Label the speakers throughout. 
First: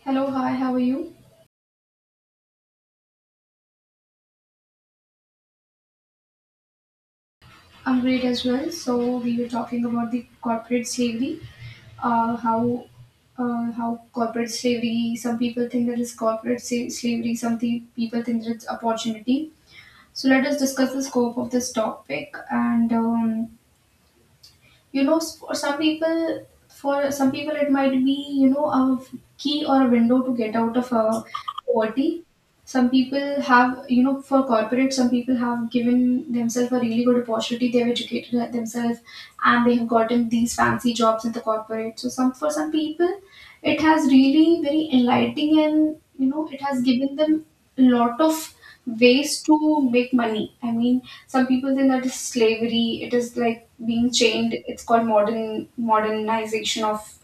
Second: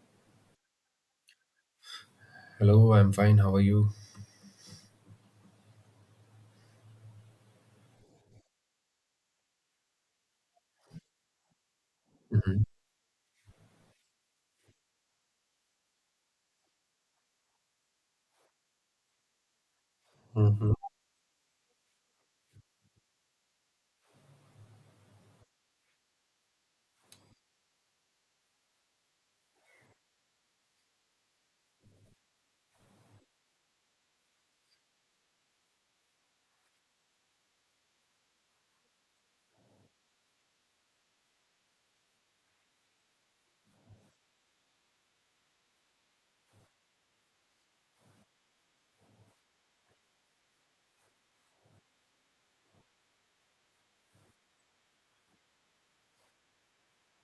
Speaker 1: Hello, hi, how are you?
Speaker 2: Hello, I'm fine. How are you?
Speaker 1: I'm great as well. So we were talking about the corporate slavery, uh,
Speaker 2: hmm
Speaker 1: how how corporate slavery. Some people think that it's corporate slavery. Some people think that it's opportunity. So let us
Speaker 2: Mm-hmm.
Speaker 1: discuss the scope of this topic and for some people, it might be, you know, a key or a window to get out of a poverty. Some people have, you know, for corporate, some people have given themselves a really good opportunity. They've educated themselves and they have gotten these fancy jobs in the corporate. So some for some people, it has really very enlightening, and you know, it has given them a lot of ways to make money. I mean, some people think that is slavery. It is like being chained. It's called modernization of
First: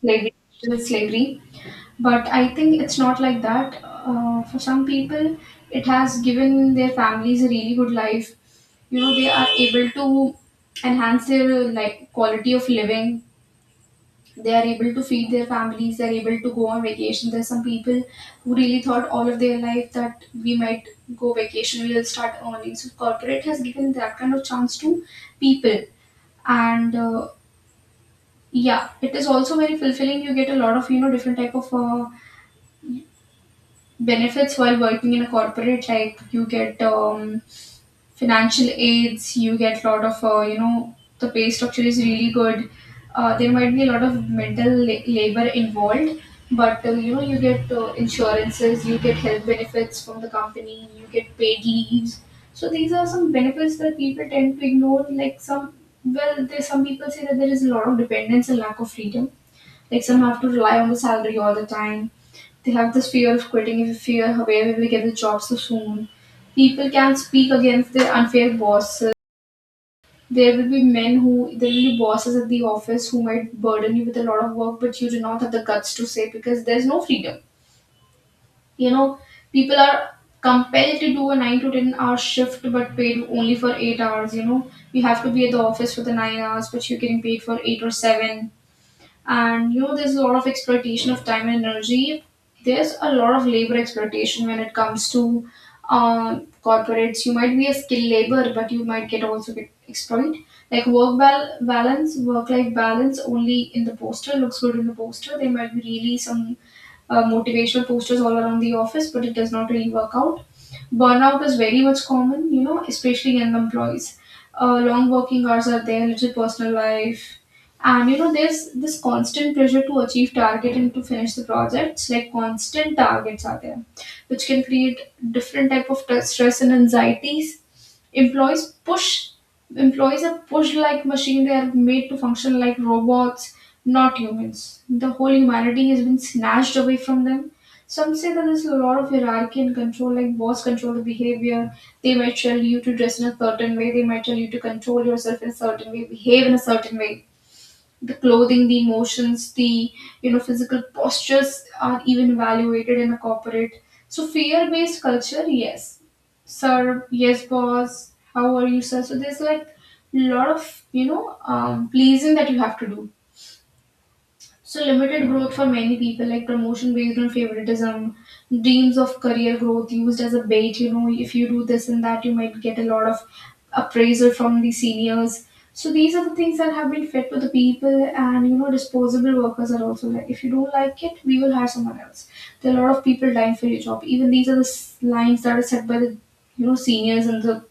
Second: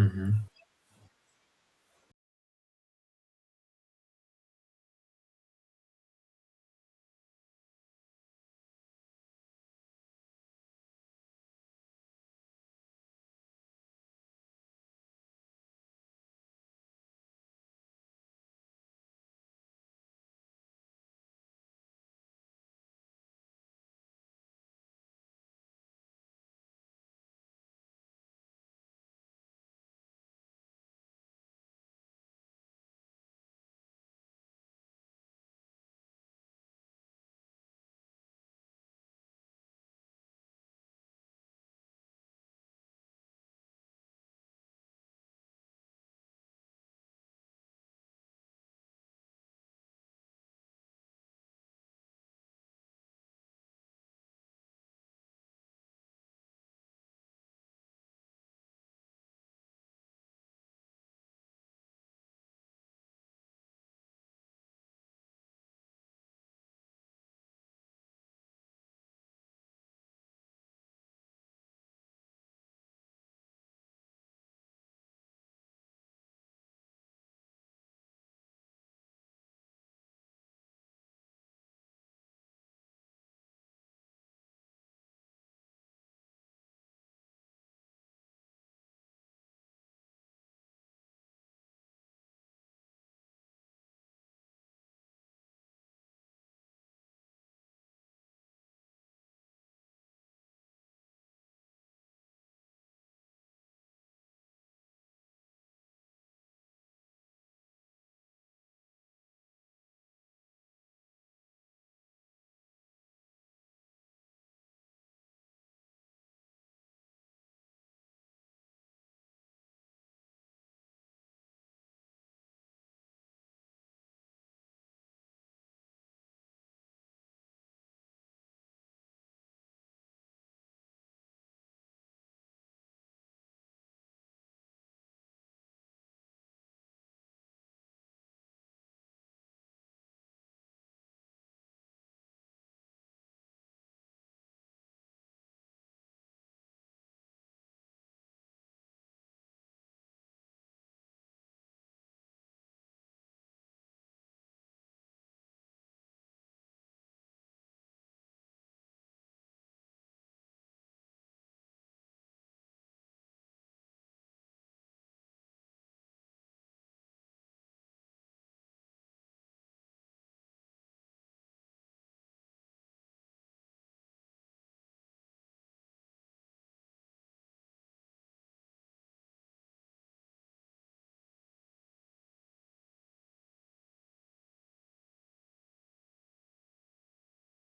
Speaker 1: slavery, digital slavery. But I think it's not like that. For some people, it has given their families a really good life. You know, they are able to enhance their like quality of living. They are able to feed their families, they're able to go on vacation. There's some people who really thought all of their life that we might go vacation, we will start earning. So corporate has given that kind of chance to people. And yeah, it is also very fulfilling. You get a lot of, you know, different type of benefits while working in a corporate. Like you get financial aids, you get a lot of, you know, the pay structure is really good. Uh, there might be a lot of mental labor involved, but you know, you get insurances, you get health benefits from the company, you get paid leaves. So these are some benefits that people tend to ignore. Like some, well, there's some people say that there is a lot of dependence and lack of freedom, like some have to rely on the salary all the time. They have this fear of quitting, if fear, where will we get the job so soon. People can speak against their unfair bosses. There will be men who, there will be bosses at the office who might burden you with a lot of work, but you do not have the guts to say because there's no freedom. You know, people are compelled to do a 9 to 10 hour shift but paid only for 8 hours, you know. You have to be at the office for the 9 hours, but you're getting paid for eight or seven, and you know, there's a lot of exploitation of time and energy. There's a lot of labor exploitation when it comes to corporates. You might be a skilled labor, but you might get also get exploit. Like work balance, work life balance only in the poster, looks good in the poster. There might be really some motivational posters all around the office, but it does not really work out. Burnout is very much common, you know, especially young employees. Uh, long working hours are there, little personal life. And you know, there's this constant pressure to achieve target and to finish the projects, like constant targets are there, which can create different type of stress and anxieties. Employees push, employees are pushed like machine. They are made to function like robots, not humans. The whole humanity has been snatched away from them. Some say that there's a lot of hierarchy and control, like boss control the behavior. They might tell you to dress in a certain way. They might tell you to control yourself in a certain way, behave in a certain way, the clothing, the emotions, the, you know, physical postures are even evaluated in a corporate. So fear based culture, yes sir, yes boss, how are you sir. So there's like lot of, you know, pleasing that you have to do. So limited growth for many people, like promotion based on favoritism, dreams of career growth used as a bait. You know, if you do this and that, you might get a lot of appraisal from the seniors. So these are the things that have been fed to the people, and you know, disposable workers are also like, if you don't like it, we will hire someone else. There are a lot of people dying for your job. Even these are the lines that are set by the, you know, seniors and the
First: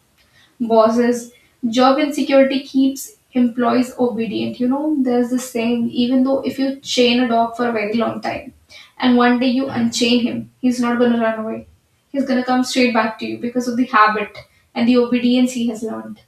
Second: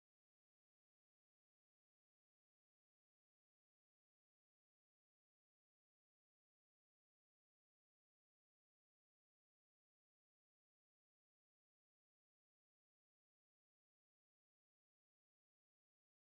Speaker 1: bosses. Job insecurity keeps employees obedient. You know, there's this saying, even though if you chain a dog for a very long time and one day you unchain him, he's not going to run away. He's going to come straight back to you because of the habit and the obedience he has learned.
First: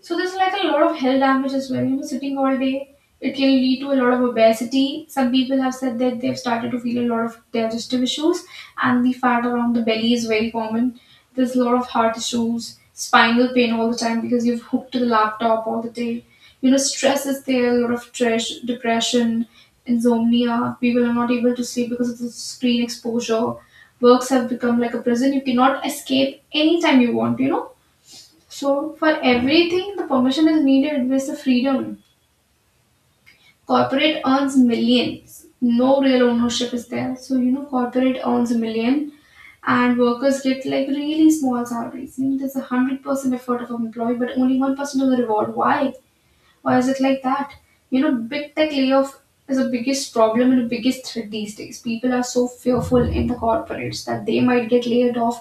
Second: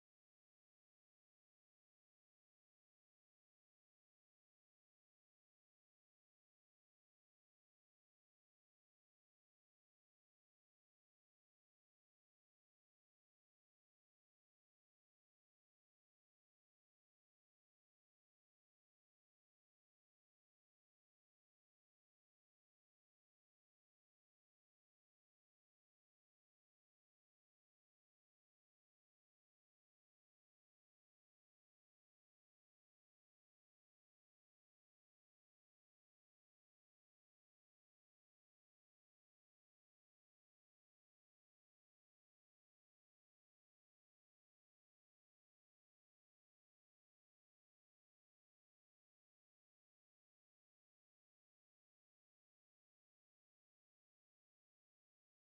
Speaker 1: So there's like a lot of health damage as well. You know, sitting all day, it can lead to a lot of obesity. Some people have said that they've started to feel a lot of digestive issues, and the fat around the belly is very common. There's a lot of heart issues, spinal pain all the time because you've hooked to the laptop all the day. You know, stress is there, a lot of trash depression, insomnia. People are not able to sleep because of the screen exposure. Works have become like a prison. You cannot escape anytime you want, you know, so for everything, the permission is needed with the freedom. Corporate earns millions. No real ownership is there. So you know, corporate earns a million and workers get like really small salaries. You know, there's 100% effort of an employee, but only 1% of the reward. Why? Why is it like that? You know, big tech layoff is the biggest problem and the biggest threat these days. People are so fearful in the corporates that they might get laid off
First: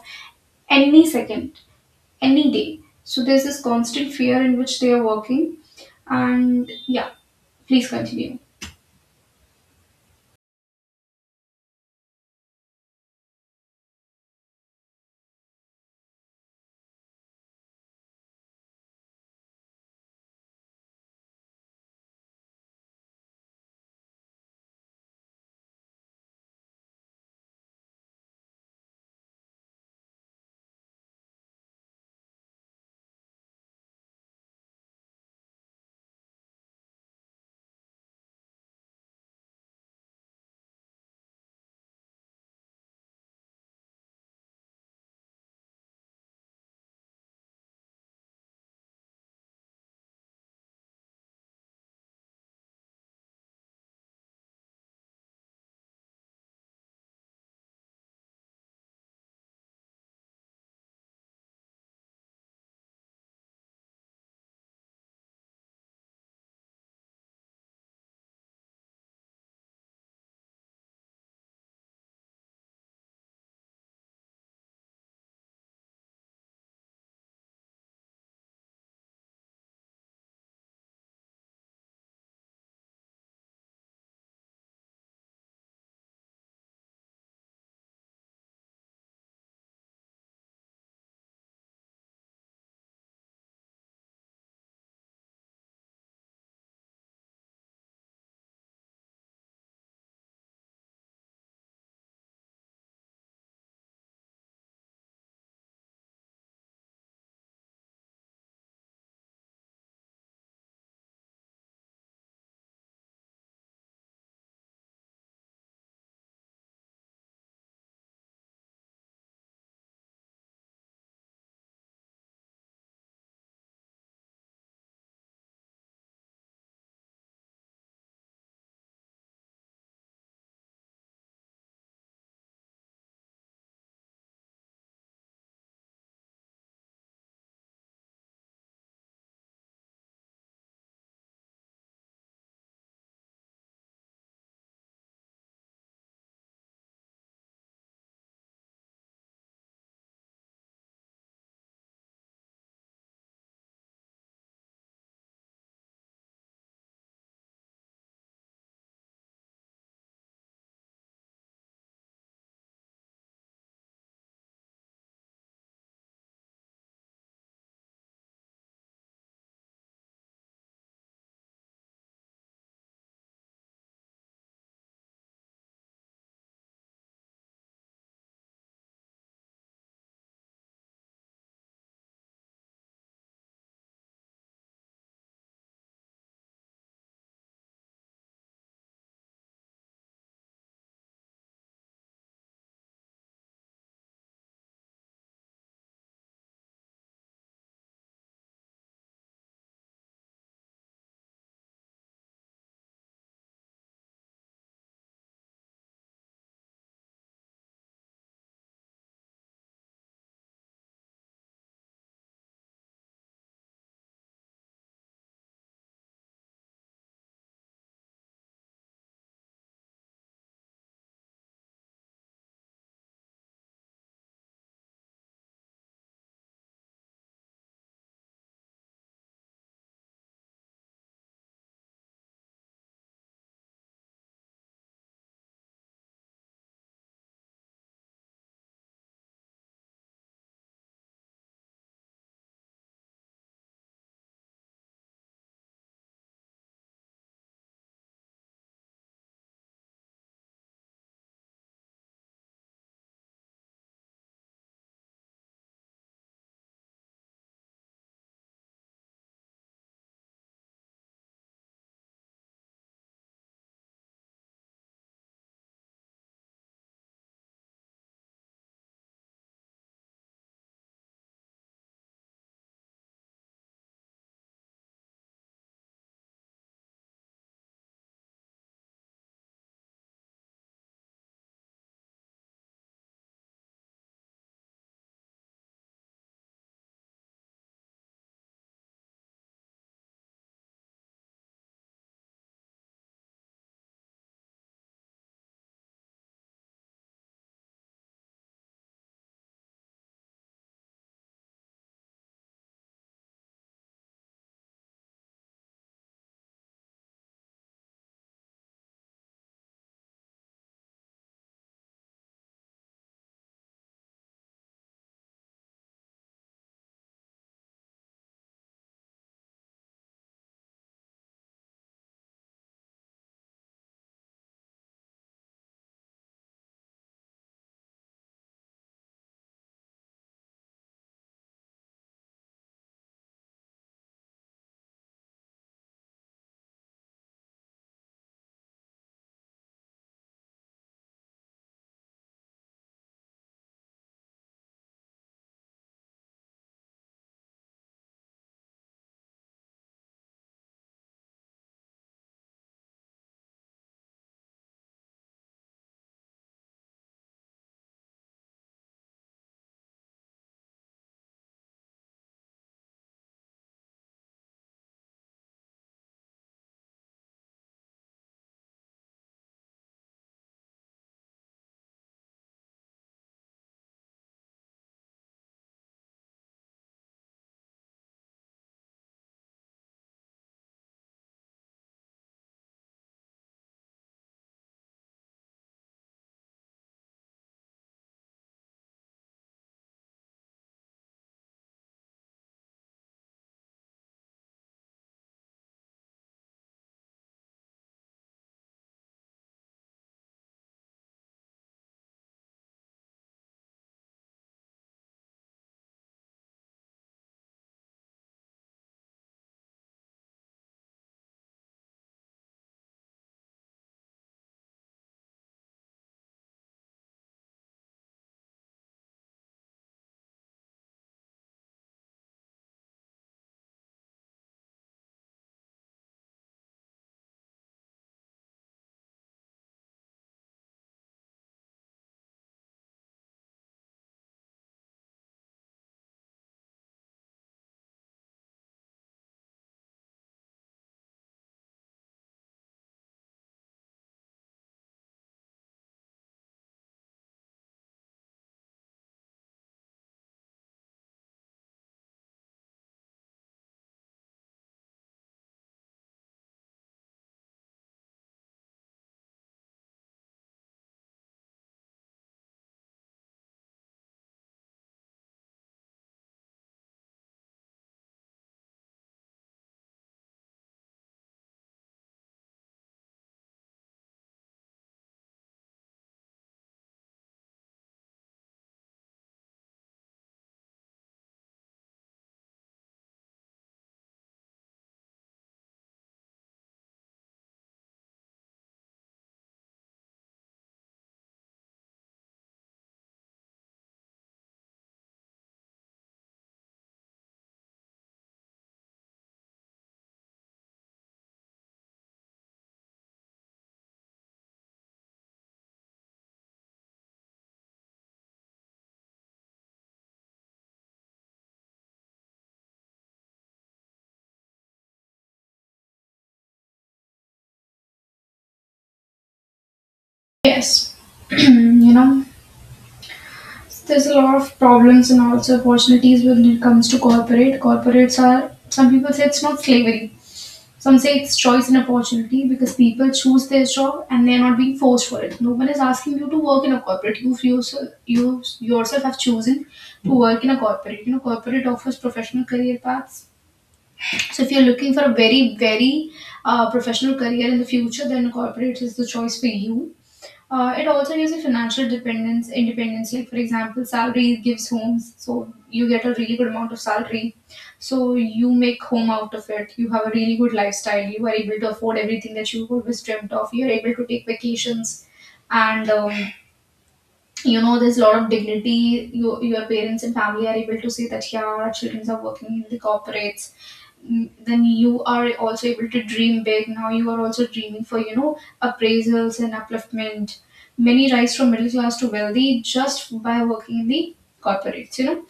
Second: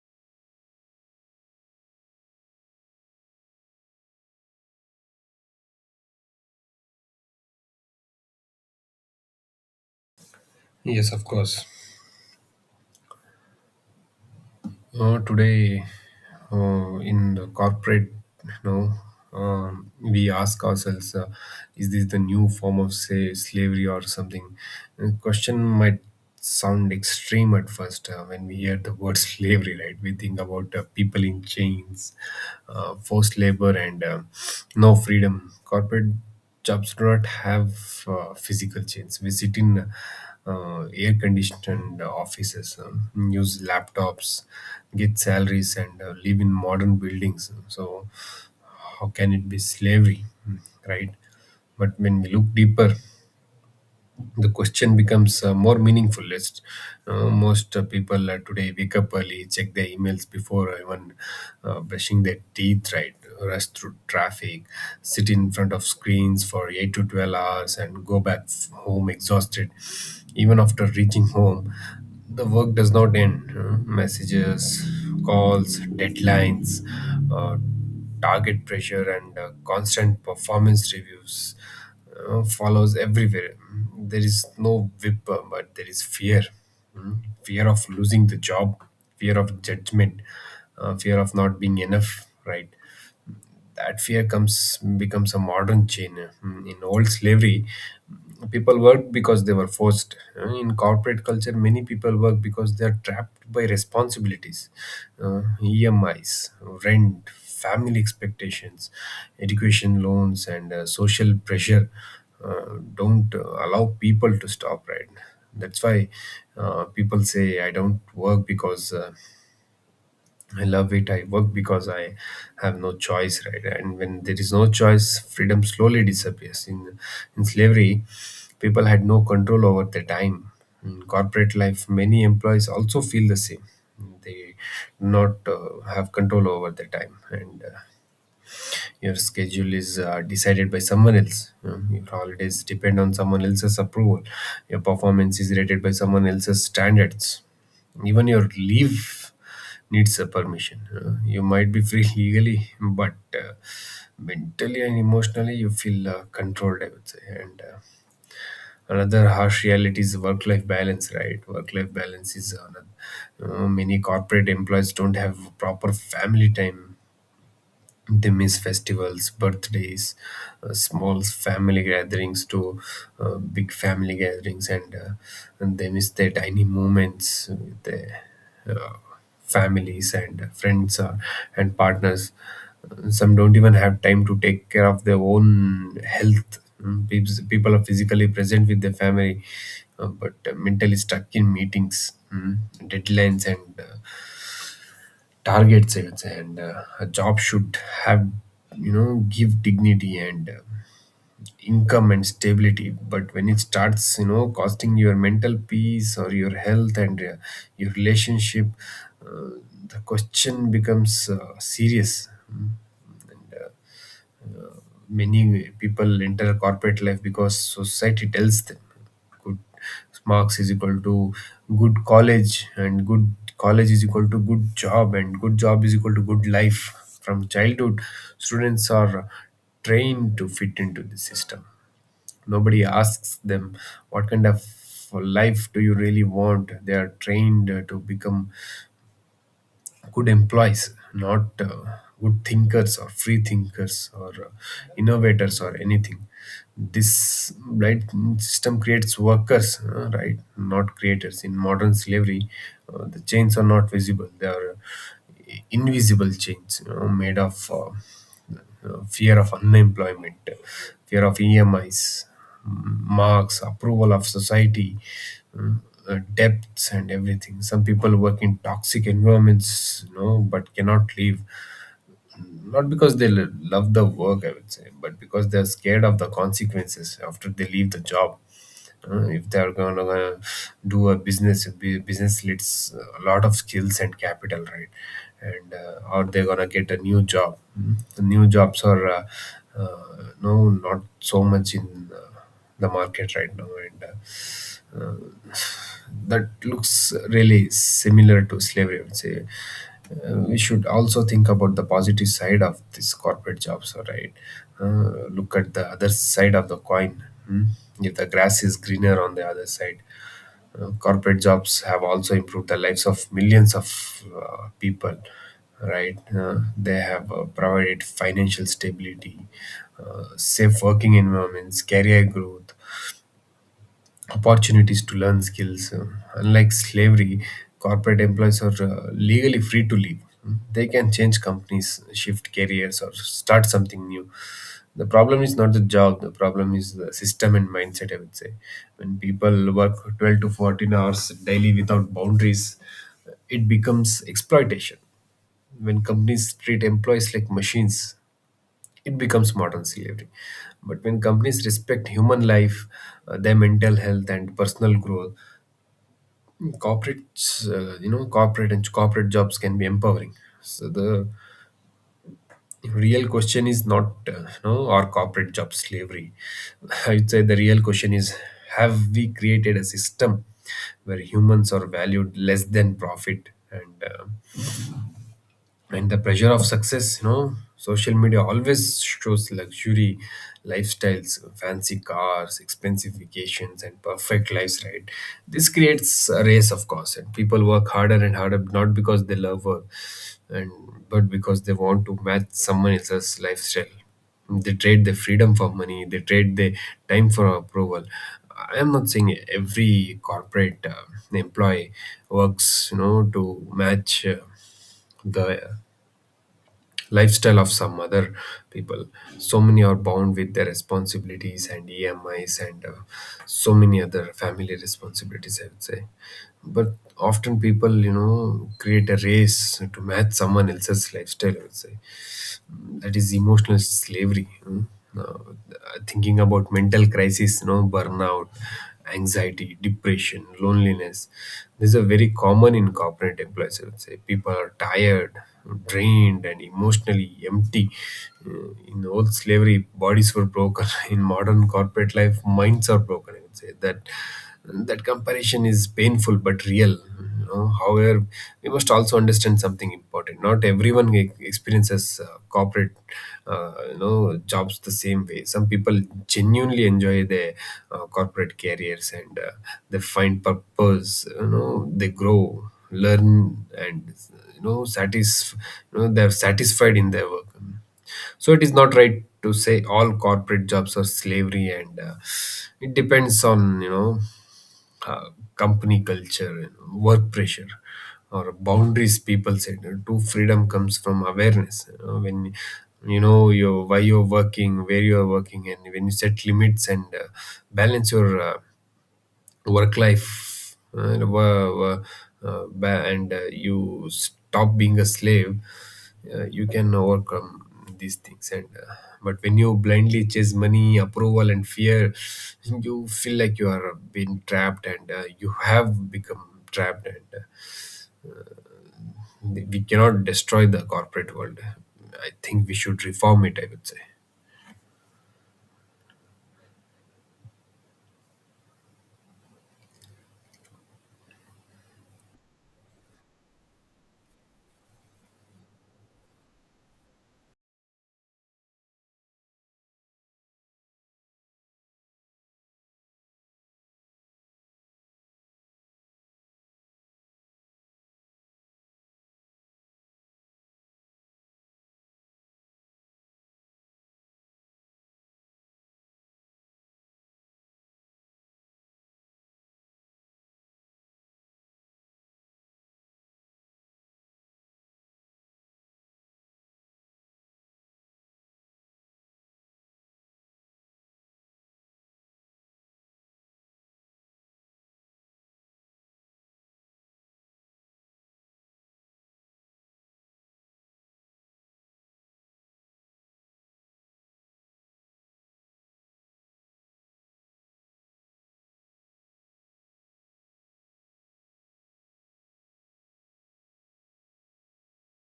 Speaker 1: any second, any day. So there's this constant fear in which they are working. And yeah, please continue.
Speaker 2: Yes, of course. Today, in the corporate, you know, we ask ourselves, is this the new form of, say, slavery or something? The question might sound extreme at first when we hear the word slavery, right? We think about people in chains, forced labor, and no freedom. Corporate jobs do not have physical chains. We sit in air conditioned offices, use laptops, get salaries, and live in modern buildings. So, how can it be slavery, right? But when we look deeper, the question becomes more meaningful. Most people today wake up early, check their emails before even brushing their teeth, right? Rush through traffic, sit in front of screens for 8 to 12 hours, and go back home exhausted. Even after reaching home, the work does not end. Messages, calls, deadlines, uh, target pressure, and constant performance reviews follows everywhere. There is no whip, but there is fear. Fear of losing the job, fear of judgment, fear of not being enough. Right. That fear comes becomes a modern chain. In old slavery, people worked because they were forced. In corporate culture, many people work because they are trapped by responsibilities, uh, emis, rent, family expectations, education loans, and social pressure uh, don't allow people to stop, right? That's why people say, I don't work because I love it. I work because I have no choice, right? And when there is no choice, freedom slowly disappears. In slavery, people had no control over their time. In corporate life, many employees also feel the same. They do not have control over their time, and your schedule is decided by someone else. You know. Your holidays depend on someone else's approval. Your performance is rated by someone else's standards. Even your leave needs a permission. You know. You might be free legally, but mentally and emotionally, you feel controlled, I would say. And another harsh reality is work life balance, right? Work life balance is another. You know, many corporate employees don't have proper family time. They miss festivals, birthdays, small family gatherings to big family gatherings, and and they miss their tiny moments with their uh, families and friends and partners. Some don't even have time to take care of their own health. People are physically present with their family, but mentally stuck in meetings, mm, deadlines, and targets, I would say. And a job should have, you know, give dignity and income and stability, but when it starts, you know, costing your mental peace or your health and your relationship, uh, the question becomes serious. Mm. And many people enter corporate life because society tells them good marks is equal to good college, and good college is equal to good job, and good job is equal to good life. From childhood, students are trained to fit into the system. Nobody asks them what kind of life do you really want. They are trained to become good employees, not good thinkers or free thinkers or innovators or anything. This system creates workers, right, not creators. In modern slavery, the chains are not visible; they are invisible chains, you know, made of. Fear of unemployment, fear of EMIs, marks, approval of society, mm, debts, and everything. Some people work in toxic environments, you know, but cannot leave, not because they love the work, I would say, but because they're scared of the consequences after they leave the job. If they're going to do a business, business needs a lot of skills and capital, right? And or they're going to get a new job. Mm. The new jobs are no, not so much in uh, the market right now, and uh, that looks really similar to slavery, I would say. We should also think about the positive side of these corporate jobs, all right? Look at the other side of the coin. Hmm? If the grass is greener on the other side, corporate jobs have also improved the lives of millions of people, right? They have provided financial stability, safe working environments, career growth, opportunities to learn skills. Unlike slavery, corporate employees are legally free to leave. They can change companies, shift careers, or start something new. The problem is not the job, the problem is the system and mindset, I would say. When people work 12 to 14 hours daily without boundaries, it becomes exploitation. When companies treat employees like machines, it becomes modern slavery. But when companies respect human life, their mental health, and personal growth, corporates you know corporate and corporate jobs can be empowering. So the real question is not, you know, are corporate job slavery? I'd say the real question is, have we created a system where humans are valued less than profit? And and the pressure of success, you know, social media always shows luxury lifestyles, fancy cars, expensive vacations, and perfect lives, right? This creates a race, of course, and people work harder and harder, not because they love work, and but because they want to match someone else's lifestyle. They trade their freedom for money, they trade their time for approval. I am not saying every corporate employee works, you know, to match the lifestyle of some other people. So many are bound with their responsibilities and emis and so many other family responsibilities, I would say, but often people, you know, create a race to match someone else's lifestyle, I would say. That is emotional slavery. Hmm? Uh, Thinking about mental crisis, you know, burnout, anxiety, depression, loneliness, these are very common in corporate employees, I would say. People are tired, drained, and emotionally empty. In old slavery, bodies were broken. In modern corporate life, minds are broken, I would say. That comparison is painful but real. You know, however, we must also understand something important. Not everyone experiences corporate jobs the same way. Some people genuinely enjoy their corporate careers, and they find purpose. You know, they grow, learn, and you know satisf- you know, they're satisfied in their work. So it is not right to say all corporate jobs are slavery, and it depends on, you know, company culture, and work pressure, or boundaries people set. You know, true freedom comes from awareness. You know, when you know your why you're working, where you're working, and when you set limits and balance your work life wo- wo- ba- and you stop being a slave. You can overcome these things, and but when you blindly chase money, approval, and fear, you feel like you are being trapped, and you have become trapped. And we cannot destroy the corporate world. I think we should reform it, I would say.
Speaker 1: Yes, you know, there's a lot of problems and also opportunities when it comes to corporate. Corporates are, some people say it's not slavery. Some say it's choice and opportunity because people choose their job and they're not being forced for it. No one is asking you to work in a corporate. You yourself have chosen to work in a corporate. You know, corporate offers professional career paths. So if you're looking for a very, professional career in the future, then corporate is the choice for you. It also gives you financial independence. Like for example, salary gives homes, so you get a really good amount of salary. So you make home out of it. You have a really good lifestyle. You are able to afford everything that you always dreamt of. You are able to take vacations, and you know, there's a lot of dignity. You, your parents and family are able to say that yeah, our children are working in the corporates. Mm, then you are also able to dream big. Now you are also dreaming for, you know, appraisals and upliftment. Many rise from middle class to wealthy just by working in the corporates, you know.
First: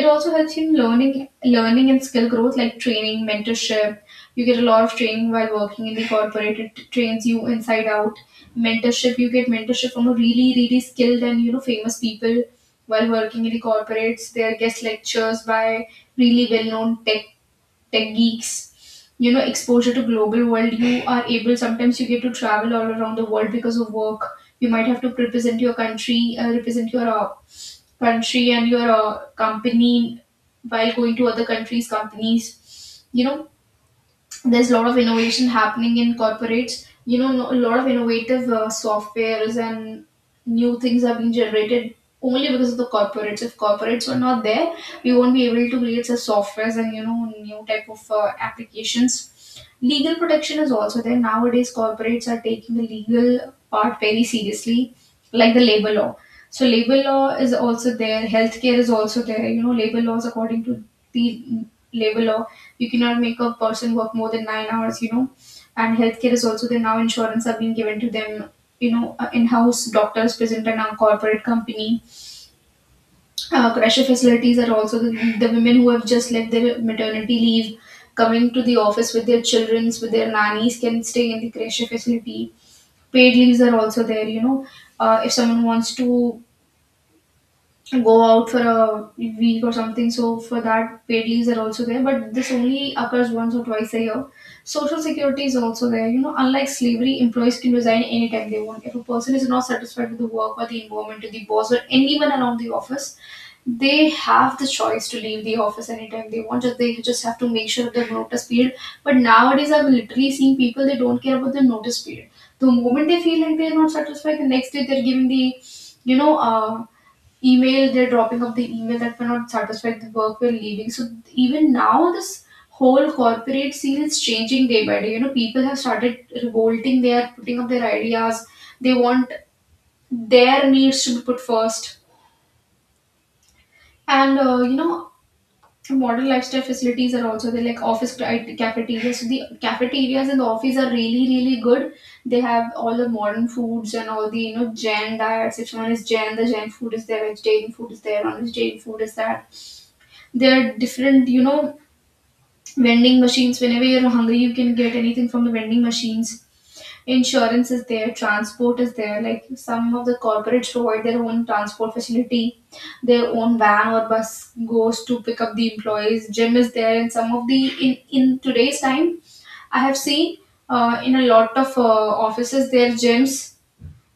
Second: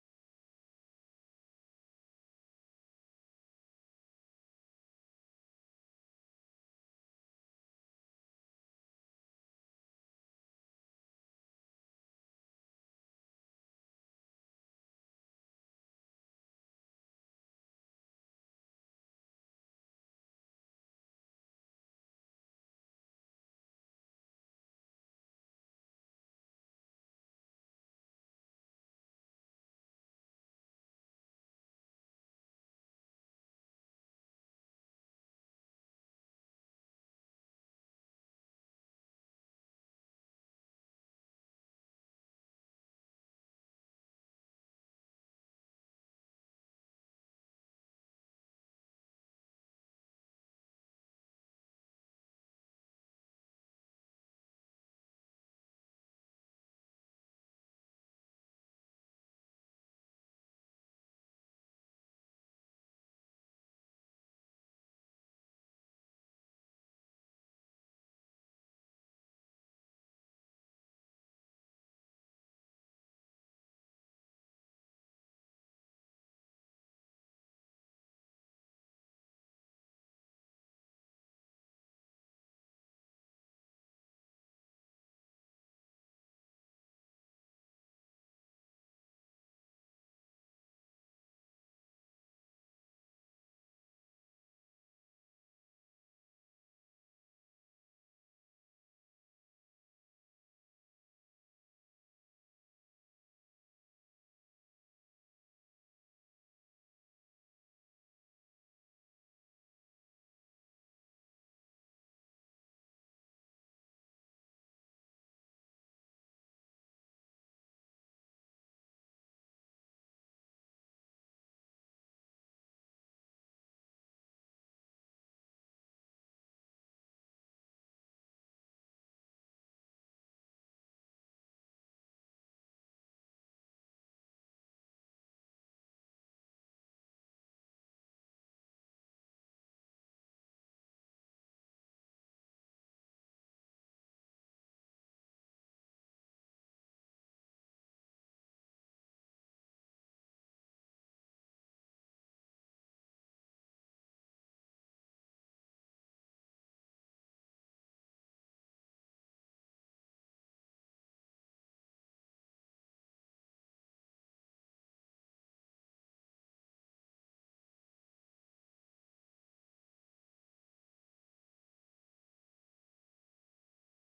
Speaker 1: It also helps in learning and skill growth, like training, mentorship. You get a lot of training while working in the corporate. It trains you inside out. Mentorship, you get mentorship from a really, really skilled and you know famous people while working in the corporates. They are guest lectures by really well known tech geeks. You know, exposure to global world, you are able, sometimes you get to travel all around the world because of work. You might have to represent your country, represent your country and your company while going to other countries, companies. You know, there's a lot of innovation happening in corporates. You know, a lot of innovative softwares and new things have been generated only because of the corporates. If corporates were not there, we won't be able to create such softwares and you know new type of applications. Legal protection is also there. Nowadays corporates are taking the legal part very seriously, like the labor law. So labor law is also there, healthcare is also there. You know, labor laws, according to the labor law, you cannot make a person work more than 9 hours, you know. And healthcare is also there now. Insurance are being given to them, you know, in-house doctors present in our corporate company. Crèche facilities are also the women who have just left their maternity leave, coming to the office with their children, with their nannies, can stay in the crèche facility. Paid leaves are also there, you know. If someone wants to go out for a week or something. So for that, paid leaves are also there. But this only occurs once or twice a year. Social security is also there. You know, unlike slavery, employees can resign anytime they want. If a person is not satisfied with the work or the environment or the boss or anyone around the office, they have the choice to leave the office anytime they want. Just they just have to make sure of their notice period. But nowadays, I've literally seen people they don't care about the notice period. The moment they feel like they're not satisfied, the next day they're giving the, you know, uh, email. They're dropping up the email that we're not satisfied with the work. We're leaving. So even now, this whole corporate scene is changing day by day. You know, people have started revolting. They are putting up their ideas. They want their needs to be put first, and you know, modern lifestyle facilities are also there, like cafeterias. So the cafeterias in the office are really, really good. They have all the modern foods and all the, you know, Jain diets. If someone is Jain, the Jain food is there. Vegetarian food is there. Non-vegetarian food is that. There are different, you know, vending machines. Whenever you're hungry, you can get anything from the vending machines. Insurance is there, transport is there. Like some of the corporates provide their own transport facility, their own van or bus goes to pick up the employees. Gym is there, and some of the in today's time, I have seen in a lot of offices their gyms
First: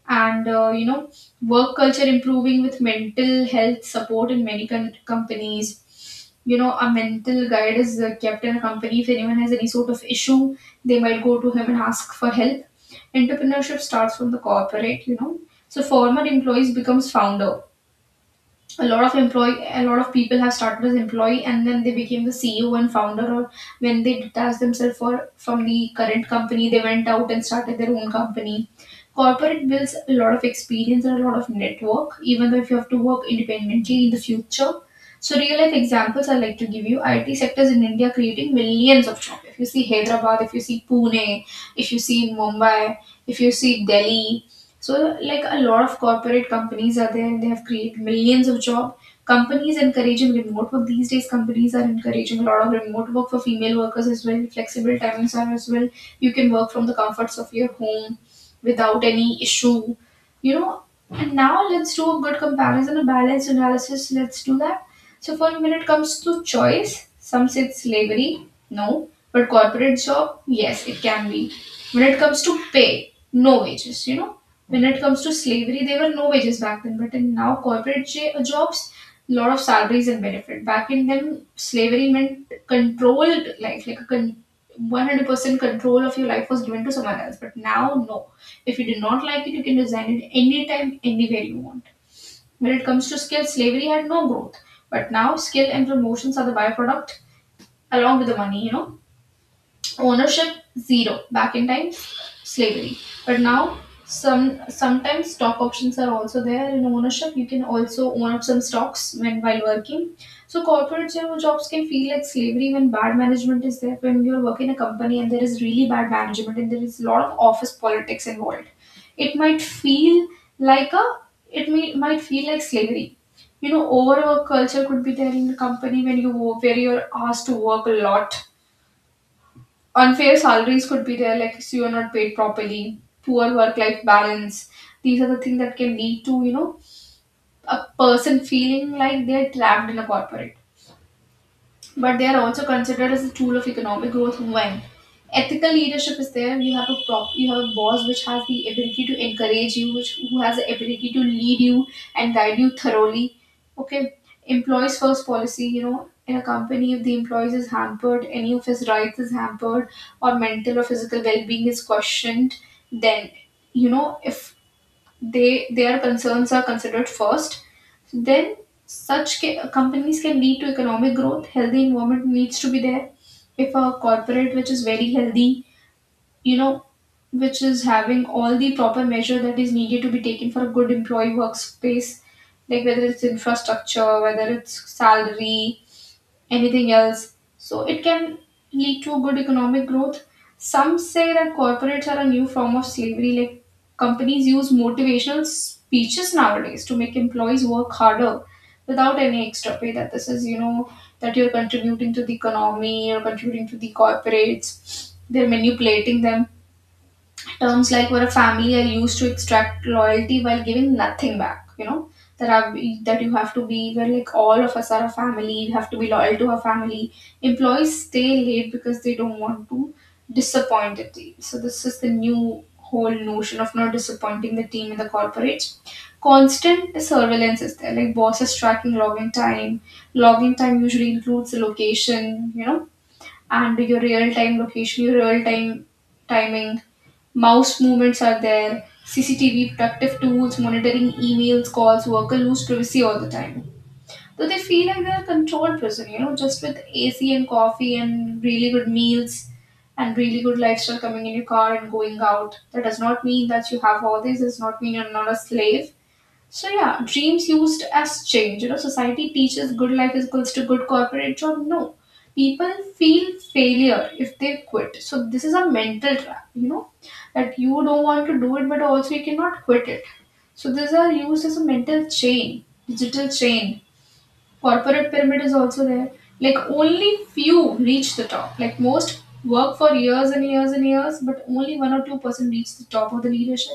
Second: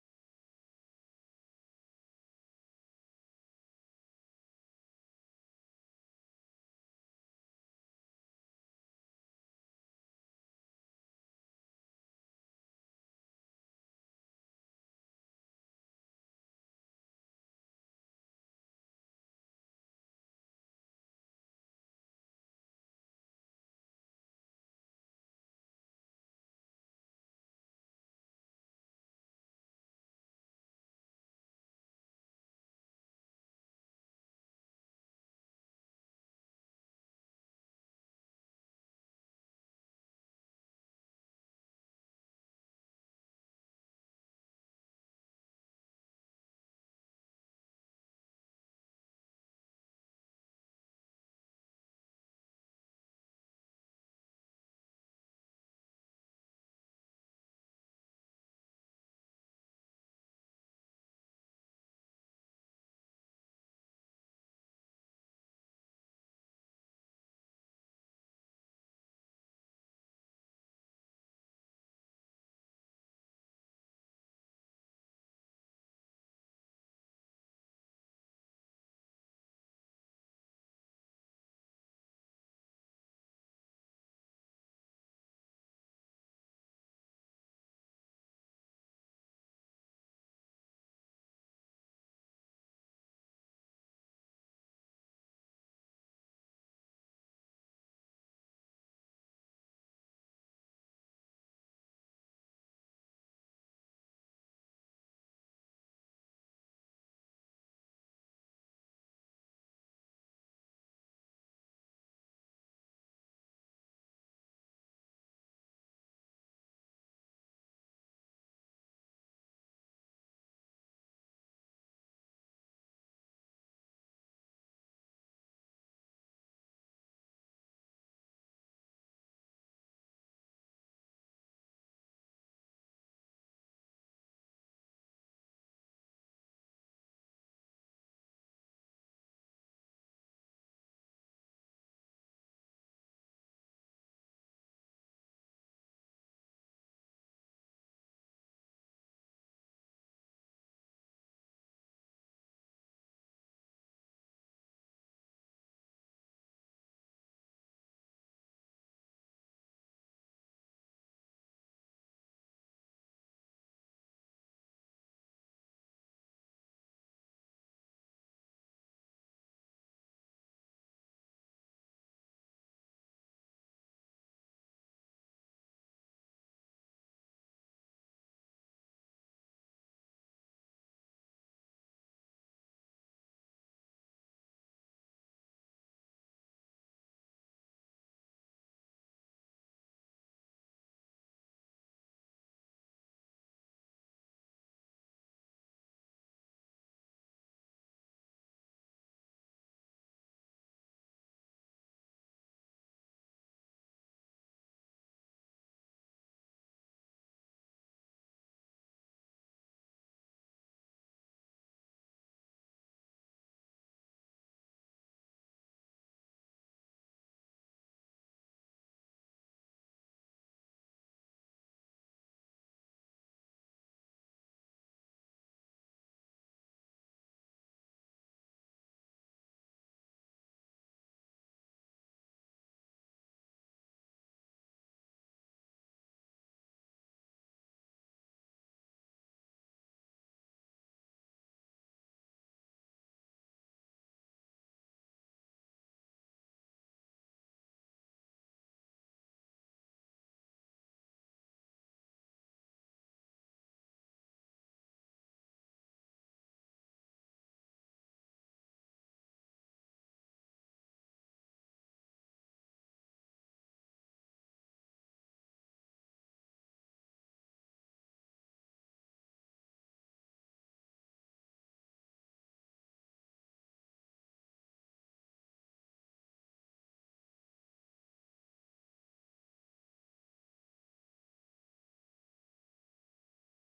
Speaker 1: and you know, work culture improving with mental health support in many companies. You know, a mental guide is kept in a company. If anyone has any sort of issue, they might go to him and ask for help. Entrepreneurship starts from the corporate, you know, so former employees becomes founder. A lot of people have started as employee and then they became the CEO and founder, or when they detached themselves from the current company, they went out and started their own company. Corporate builds a lot of experience and a lot of network, even though if you have to work independently in the future. So real life examples I like to give you, IT sectors in India creating millions of jobs. If you see Hyderabad, if you see Pune, if you see Mumbai, if you see Delhi, so, like a lot of corporate companies are there and they have created millions of job. Companies encouraging remote work. These days, companies are encouraging a lot of remote work for female workers as well. Flexible timings are as well. You can work from the comforts of your home without any issue. You know, and now let's do a good comparison, a balanced analysis. Let's do that. So, for when it comes to choice, some say it's slavery, no, but corporate job, yes, it can be. When it comes to pay, no wages, you know, when it comes to slavery, there were no wages back then, but in now corporate jobs, lot of salaries and benefit. Back in them, slavery meant controlled life, like a 100% control of your life was given to someone else. But now, no. If you do not like it, you can resign it anytime, anywhere you want. When it comes to skill, slavery had no growth, but now skill and promotions are the byproduct along with the money, you know. Ownership zero back in time, slavery, but now sometimes stock options are also there in ownership. You can also own up some stocks when while working. So corporate jobs can feel like slavery when bad management is there, when you're working in a company and there is really bad management and there is a lot of office politics involved. It might feel like a, it might feel like slavery, you know. Overwork culture could be there in the company when where you're asked to work a lot. Unfair salaries could be there, like so you're not paid properly, poor work life balance. These are the things that can lead to, you know, a person feeling like they're trapped in a corporate, but they are also considered as a tool of economic growth when ethical leadership is there. You have a prop you have a boss which has the ability to encourage you, which who has the ability to lead you and guide you thoroughly. Okay. Employees first policy, you know, in a company, if the employees is hampered, any of his rights is hampered or mental or physical well-being is questioned, then, you know, if they their concerns are considered first, then such companies can lead to economic growth. Healthy environment needs to be there. If a corporate which is very healthy, you know, which is having all the proper measure that is needed to be taken for a good employee workspace, like whether it's infrastructure, whether it's salary, anything else. So it can lead to good economic growth. Some say that corporates are a new form of slavery, like companies use motivational speeches nowadays to make employees work harder without any extra pay. That this is, you know, that you're contributing to the economy, you're contributing to the corporates, they're manipulating them. Terms like we're a family are used to extract loyalty while giving nothing back. You know, that are that you have to be where like all of us are a family. You have to be loyal to our family. Employees stay late because they don't want to disappoint the team. So this is the new whole notion of not disappointing the team in the corporate. Constant surveillance is there, like bosses tracking login time. Login time usually includes the location, you know, and your real time location, your real time timing, mouse movements are there, CCTV, protective tools, monitoring emails, calls, worker lose privacy all the time. So they feel like they're a controlled person, you know, just with AC and coffee and really good meals and really good lifestyle coming in your car and going out. That does not mean that you have all this, does not mean you're not a slave. So yeah, dreams used as change. You know, society teaches good life is equals to good corporate job. No. People feel failure if they quit. So this is a mental trap, you know, that you don't want to do it but also you cannot quit it. So these are used as a mental chain, digital chain. Corporate pyramid is also there. Like only few reach the top. Like most work for years and years and years, but only one or two-person reach the top of the leadership.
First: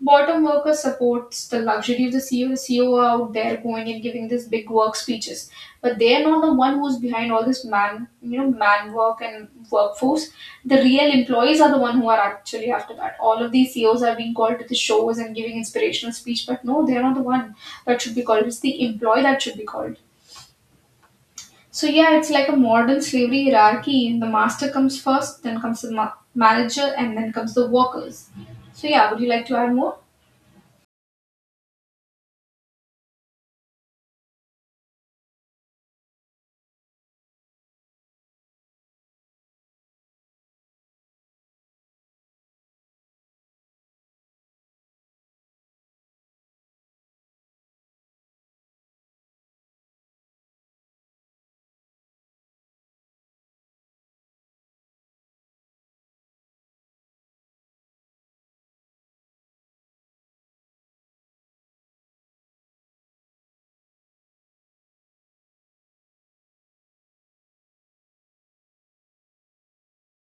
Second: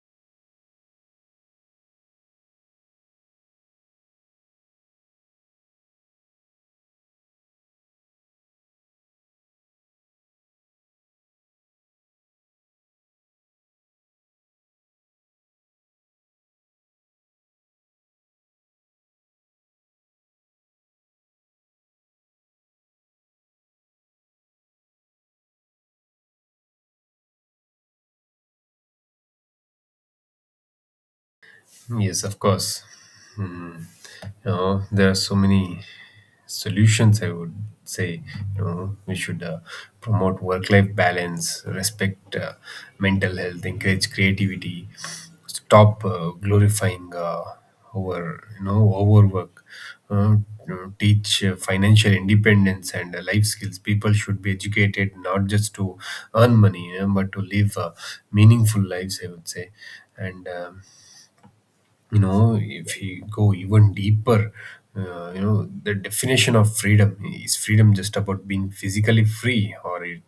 Speaker 1: Bottom worker supports the luxury of the CEO. The CEO are out there going and giving these big work speeches, but they are not the one who's behind all this man, you know, man work and workforce. The real employees are the one who are actually after that. All of these CEOs are being called to the shows and giving inspirational speech, but no, they are not the one that should be called. It's the employee that should be called. So yeah, it's like a modern slavery hierarchy. The master comes first, then comes the manager, and then comes the workers. So yeah, would you like to add more?
Speaker 2: Yes, of course. Hmm. You know, there are so many solutions. I would say, you know, we should promote work-life balance, respect mental health, encourage creativity, stop glorifying overwork. Uh, you know, teach financial independence and life skills. People should be educated not just to earn money, you know, but to live meaningful lives, I would say. And you know, if you go even deeper, you know, the definition of freedom, is freedom just about being physically free, or it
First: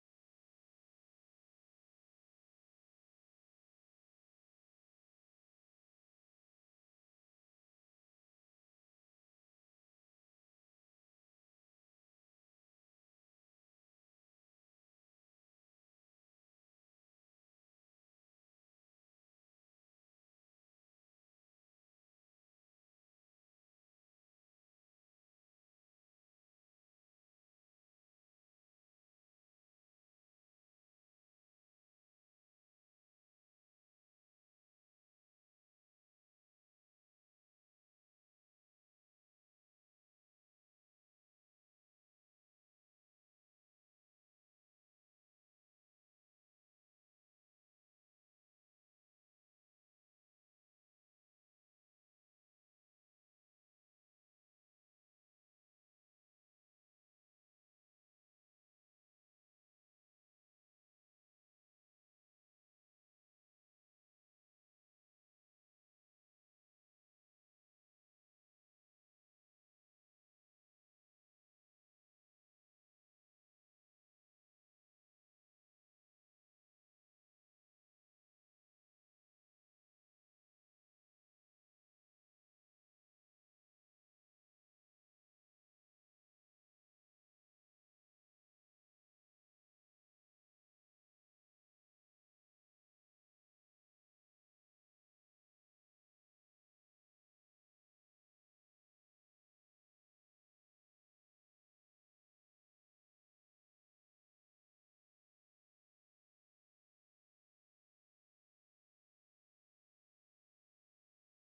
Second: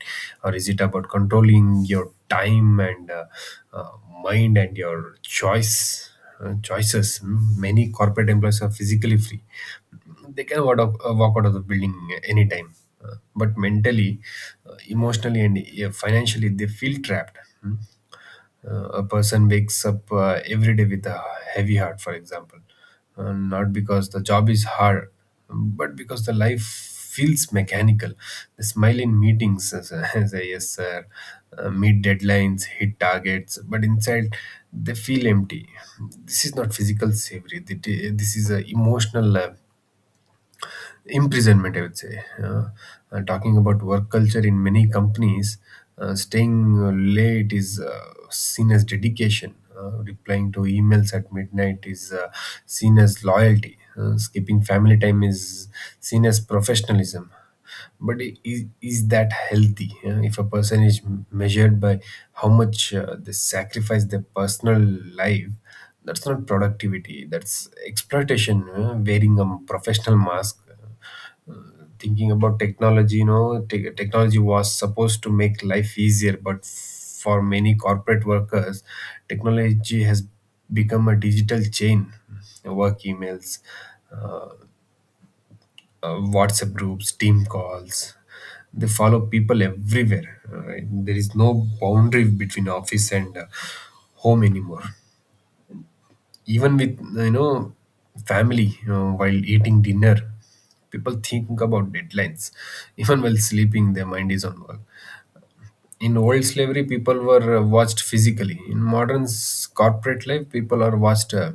Speaker 2: or is it about controlling your time and uh, mind and your choices? Hmm. Many corporate employees are physically free. They can walk out of the building anytime. But mentally, emotionally, and financially, they feel trapped. Hmm. A person wakes up every day with a heavy heart, for example, not because the job is hard, but because the life feels mechanical. They smile in meetings, say yes, sir, meet deadlines, hit targets, but inside they feel empty. This is not physical savory. This is a emotional imprisonment, I would say. And talking about work culture in many companies, staying late is seen as dedication. Replying to emails at midnight is seen as loyalty. Skipping family time is seen as professionalism. But is that healthy? If a person is measured by how much they sacrifice their personal life, that's not productivity. That's exploitation, wearing a professional mask thinking about technology. Technology was supposed to make life easier, but for many corporate workers technology has become a digital chain. Work emails, WhatsApp groups, team calls, they follow people everywhere, right? There is no boundary between office and home anymore. Even with family, while eating dinner, people think about deadlines. Even while sleeping, their mind is on work. In old slavery, people were watched physically. In modern corporate life, people are watched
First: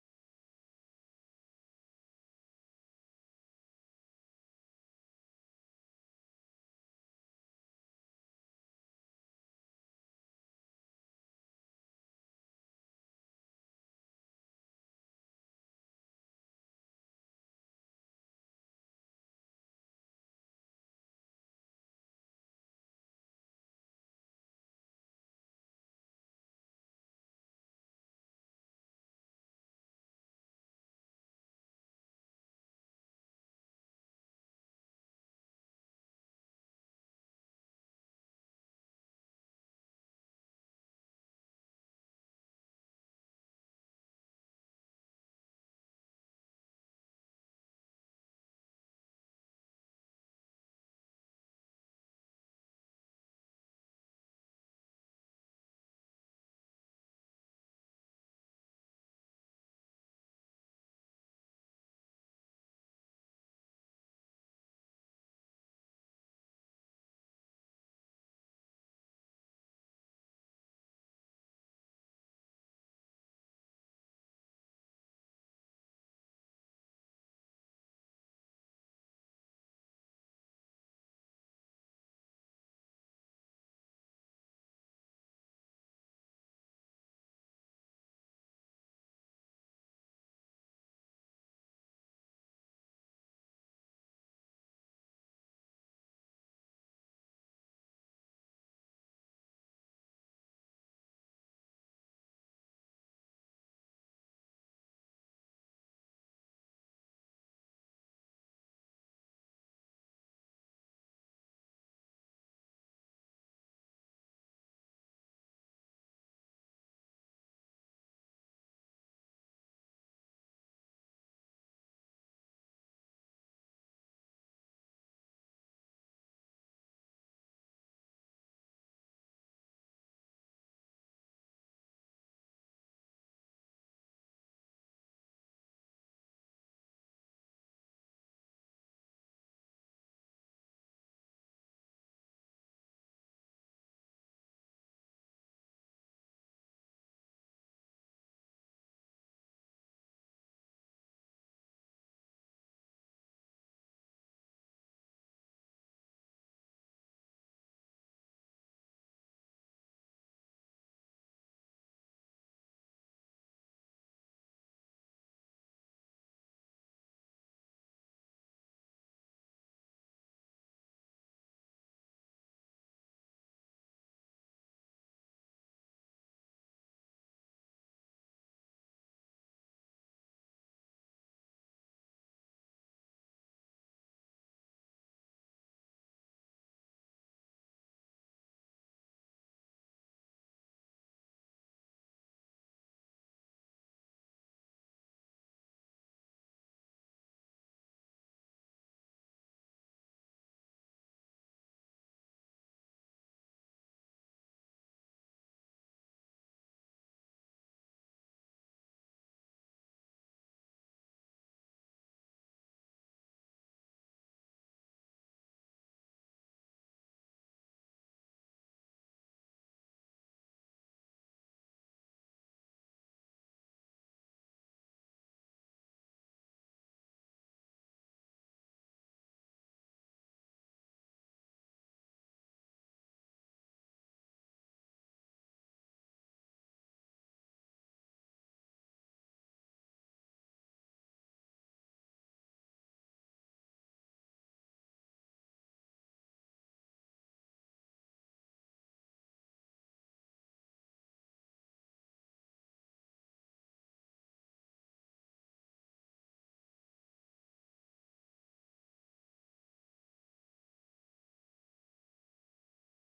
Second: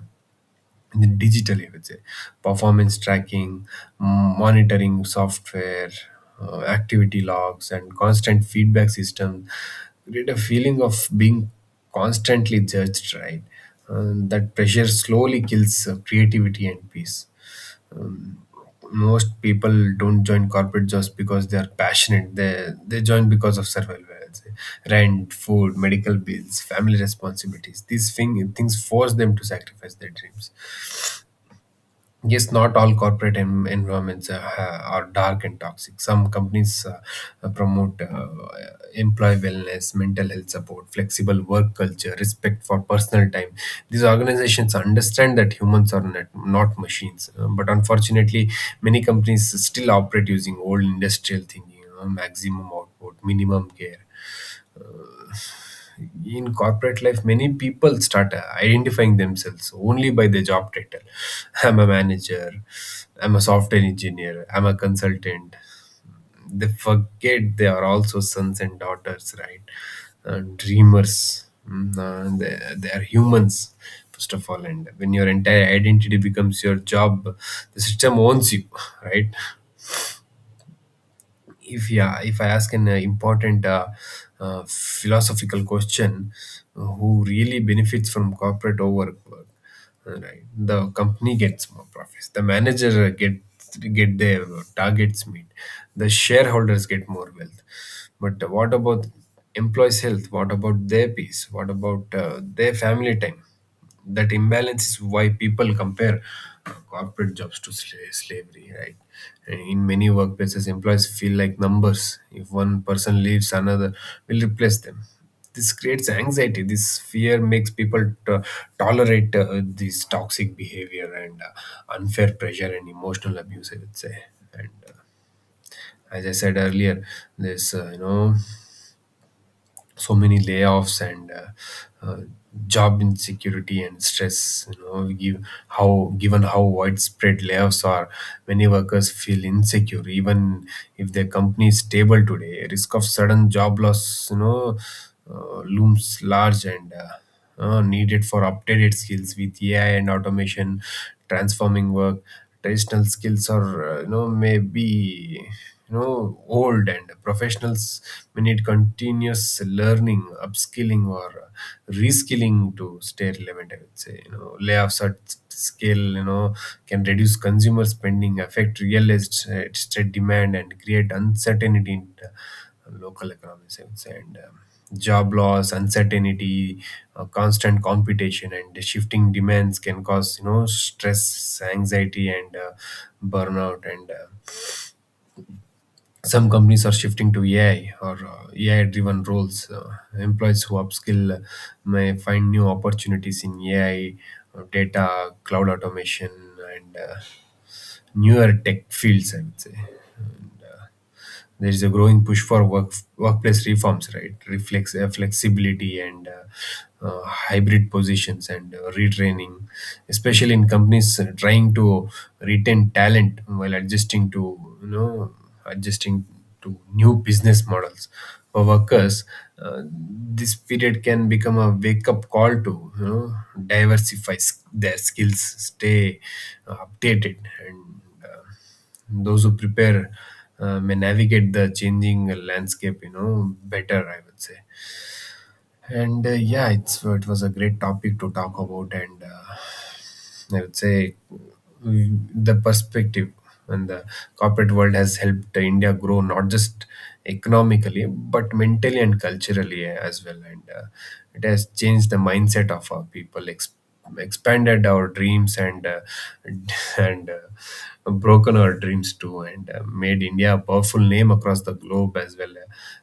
Speaker 2: digitally, I would say. Performance tracking, monitoring software, activity logs, and constant feedback system create a feeling of being constantly judged, right? That pressure slowly kills creativity and peace. Most people don't join corporate jobs because they are passionate. They join because of survival, I'd say. Rent, food, medical bills, family responsibilities, things force them to sacrifice their dreams. Yes, not all corporate environments are dark and toxic. Some companies promote employee wellness, mental health support, flexible work culture, respect for personal time. These organizations understand that humans are not machines. But unfortunately, many companies still operate using old industrial thinking, you know, maximum output, minimum care. In corporate life, many people start identifying themselves only by their job title. I'm a manager, I'm a software engineer, I'm a consultant. They forget they are also sons and daughters, right? Dreamers. Mm, they are humans first of all. And when your entire identity becomes your job, the system owns you. Right. If I ask an important philosophical question, who really benefits from corporate overwork? Right. The company gets more profits, the manager gets get their targets meet, the shareholders get more wealth. But what about employees health? What about their peace? What about their family time? That imbalance is why people compare corporate jobs to slavery, right? And in many workplaces, employees feel like numbers. If one person leaves, another will replace them. This creates anxiety. This fear makes people to tolerate this toxic behavior and unfair pressure and emotional abuse, I would say. And as I said earlier, this, so many layoffs and job insecurity and stress, you know. Given how widespread layoffs are, many workers feel insecure even if their company is stable today. Risk of sudden job loss, you know, looms large. And needed for updated skills with AI and automation transforming work. Traditional skills are, you know, maybe you know old, and professionals may need continuous learning, upskilling, or reskilling to stay relevant. I would say, you know, layoffs are scale, you know, can reduce consumer spending, affect real estate demand, and create uncertainty in local economies, I would say. And job loss, uncertainty, constant competition, and shifting demands can cause, you know, stress, anxiety, and burnout. And some companies are shifting to AI or AI driven roles. Employees who upskill may find new opportunities in AI, data, cloud automation, and newer tech fields, I would say. And, there is a growing push for workplace reforms, right? Flexibility and hybrid positions and retraining, especially in companies trying to retain talent while adjusting to new business models for workers. This period can become a wake-up call to, you know, diversify their skills, stay updated, and those who prepare may navigate the changing landscape, you know, better, I would say. And yeah, it was a great topic to talk about, and I would say, mm, the perspective and the corporate world has helped India grow, not just economically but mentally and culturally as well, and it has changed the mindset of our people, expanded our dreams, and and broken our dreams too, and made India a powerful name across the globe as well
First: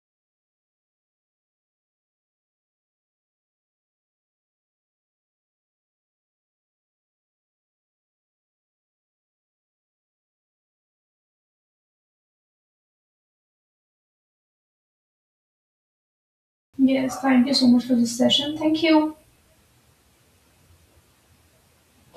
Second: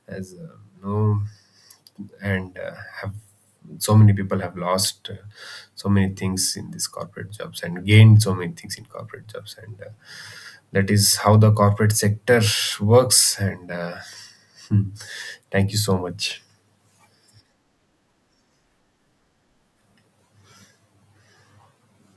Speaker 2: as no and have so many people have lost so many things in these corporate jobs and gained so many things in corporate jobs, and that is how the corporate sector works. And Hmm. Thank you so much.
Speaker 1: Yes, thank you so much for this session. Thank you.